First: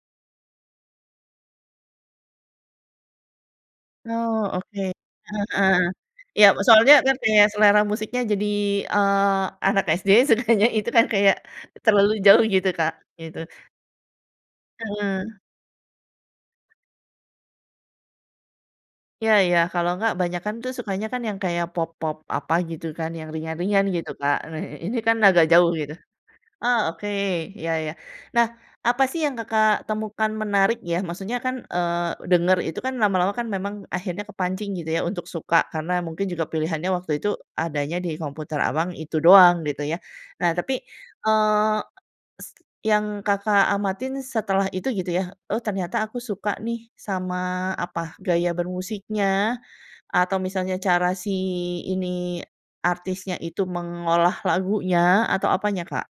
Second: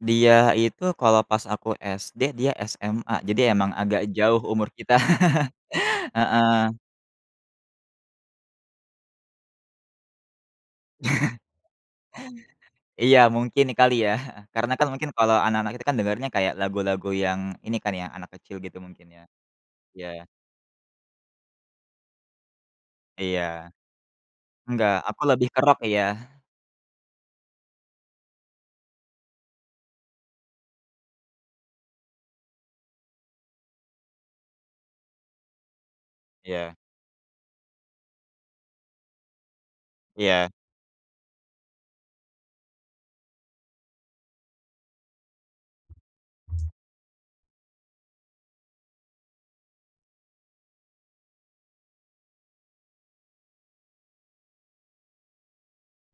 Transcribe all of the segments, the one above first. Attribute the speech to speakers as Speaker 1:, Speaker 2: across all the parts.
Speaker 1: Dia itu kalau pas aku SD, dia SMA. Jadi emang agak
Speaker 2: Oh,
Speaker 1: jauh umur
Speaker 2: oke.
Speaker 1: kita.
Speaker 2: Heeh. Iya,
Speaker 1: Heeh.
Speaker 2: soalnya, kan, kaya selera musiknya jadi, eee, anak SD sukanya itu, kan, kayak terlalu jauh gitu Kak,
Speaker 1: Iya
Speaker 2: gitu.
Speaker 1: mungkin kali, ya, heeh, karena, kan, mungkin
Speaker 2: Hmm.
Speaker 1: kalau anak-anak itu, kan, dengernya kayak lagu-lagu yang, ini, kan, ya, anak kecil gitu mungkin, ya.
Speaker 2: Iya iya, kalau nggak,
Speaker 1: Iya.
Speaker 2: banyakan, tuh, sukanya, kan, yang kayak pop-pop apa gitu, kan, yang
Speaker 1: Iya.
Speaker 2: ringan-ringan gitu Kak, nah
Speaker 1: Enggak,
Speaker 2: ini, kan,
Speaker 1: aku
Speaker 2: agak
Speaker 1: lebih ke
Speaker 2: jauh
Speaker 1: rock,
Speaker 2: gitu.
Speaker 1: ya.
Speaker 2: Oh, oke iya iya. Nah, apa, sih, yang Kakak temukan menarik, ya, maksudnya, kan, eee, denger itu, kan, lama-lama, kan, memang akhirnya kepancing gitu, ya, untuk suka, karena mungkin juga
Speaker 1: Iya.
Speaker 2: pilihannya waktu itu adanya di komputer Abang, itu doang gitu, ya.
Speaker 1: Iya.
Speaker 2: Nah tapi, eee, yang Kakak amatin setelah itu gitu, ya, oh, ternyata aku suka, nih, sama apa, gaya bermusiknya, atau misalnya cara si ini artisnya itu mengolah lagunya? Atau apanya Kak?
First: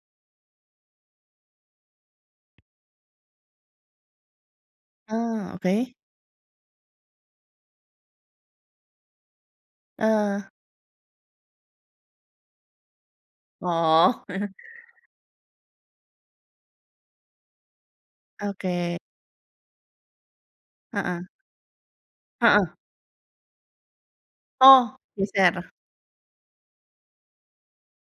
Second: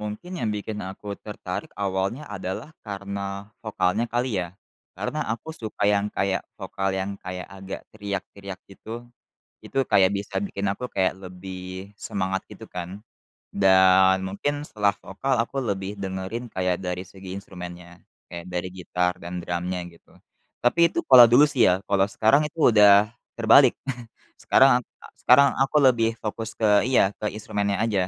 Speaker 1: Mungkin yang bikin aku tertarik awalnya adalah karena vokalnya kali, ya. Karena aku
Speaker 2: Eee,
Speaker 1: suka
Speaker 2: oke.
Speaker 1: yang kayak vokal yang kayak, agak teriak-teriak gitu. Itu kayak
Speaker 2: Eee.
Speaker 1: bisa bikin aku kayak lebih semangat gitu, kan. Dan
Speaker 2: Oh.
Speaker 1: mungkin setelah vokal aku lebih dengerin kayak dari segi instrumennya. Kayak dari
Speaker 2: Oke.
Speaker 1: gitar dan drumnya gitu. Tapi itu
Speaker 2: Heeh.
Speaker 1: kalau dulu, sih, ya. Kalau sekarang itu
Speaker 2: Heeh.
Speaker 1: udah terbalik. Sekarang ak
Speaker 2: Oh,
Speaker 1: sekarang
Speaker 2: geser.
Speaker 1: aku lebih fokus ke iya, ke instrumennya aja.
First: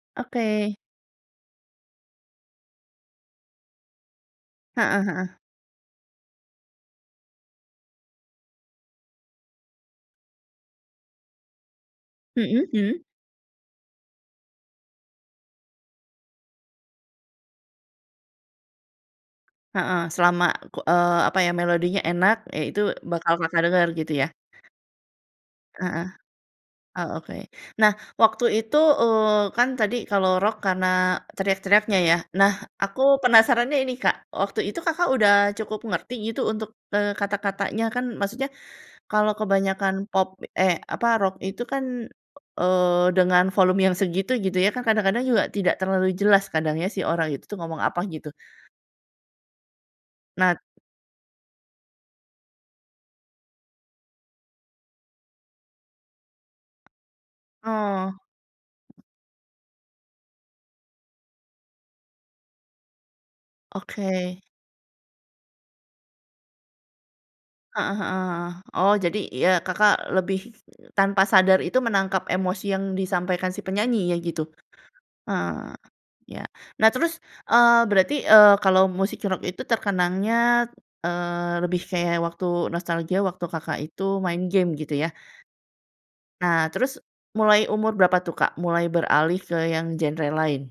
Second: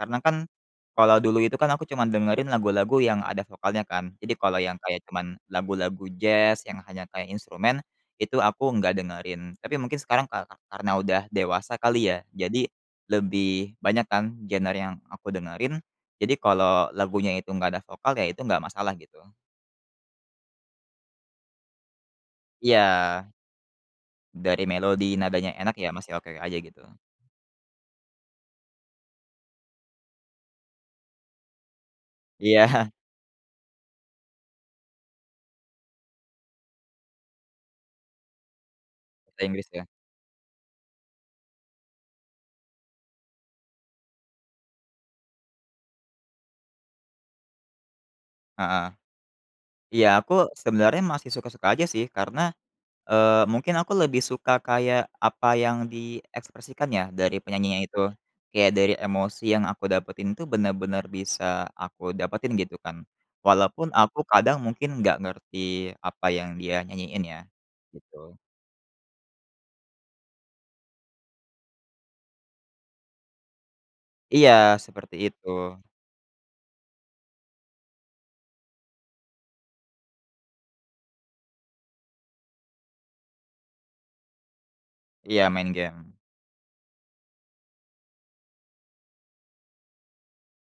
Speaker 1: Karena, kan,
Speaker 2: Oke.
Speaker 1: kalau dulu itu, kan, aku cuman dengerin lagu-lagu yang ada vokalnya, kan. Jadi kalau yang kayak
Speaker 2: Heeh heeh.
Speaker 1: cuman lagu-lagu jazz yang hanya kayak instrumen itu aku nggak dengerin. Tapi mungkin sekarang kara karena udah dewasa kali ya, jadi
Speaker 2: Mhm mhm.
Speaker 1: lebih banyak, kan, genre yang aku dengerin, jadi kalau lagunya itu enggak ada vokal, ya, itu enggak masalah gitu.
Speaker 2: Heeh. Selama ku eee, apaya, melodinya enak, ya, itu
Speaker 1: Iya.
Speaker 2: bakal Kakak denger gitu ya?
Speaker 1: Dari melodi, nadanya enak, ya,
Speaker 2: Heeh.
Speaker 1: masih oke aja gitu.
Speaker 2: Oh oke. Nah, waktu itu, eee, kan, tadi kalau rock karena teriak-teriaknya, ya. Nah
Speaker 1: Iya.
Speaker 2: aku penasarannya ini Kak, waktu itu Kakak udah cukup ngerti gitu untuk, eee, kata-katanya? Kan, maksudnya kalau
Speaker 1: Bahasa Inggris kah?
Speaker 2: kebanyakan pop eh, apa, rock itu, kan, eee, dengan volume yang segitu gitu, gitu, ya, kan, kadang-kadang juga tidak terlalu jelas kadang, ya, sih orang itu, tuh, ngomong apa gitu.
Speaker 1: Heeh. Iya aku
Speaker 2: Nah
Speaker 1: sebenarnya masih suka-suka aja, sih, karena, eee, mungkin aku lebih suka kayak apa yang diekspresikan ya dari penyanyinya itu.
Speaker 2: Oh.
Speaker 1: Kayak dari emosi yang aku dapetin itu benar-benar bisa aku dapetin gitu, kan. Walaupun aku
Speaker 2: Oke.
Speaker 1: kadang mungkin nggak ngerti apa yang dia nyanyiin ya,
Speaker 2: Heeh
Speaker 1: gitu.
Speaker 2: heeh, oh, jadi, ya, Kakak lebih tanpa sadar itu menangkap emosi yang disampaikan si penyanyinya gitu?
Speaker 1: Iya seperti itu.
Speaker 2: Ah. Ya. Nah terus, eee, berarti, eee, kalau musik rock itu terkenangnya, eee, lebih kayak waktu nostalgia waktu Kakak itu main game gitu, ya.
Speaker 1: Iya, main game.
Speaker 2: Nah terus mulai umur berapa, tuh, Kak, mulai beralih ke yang genre lain?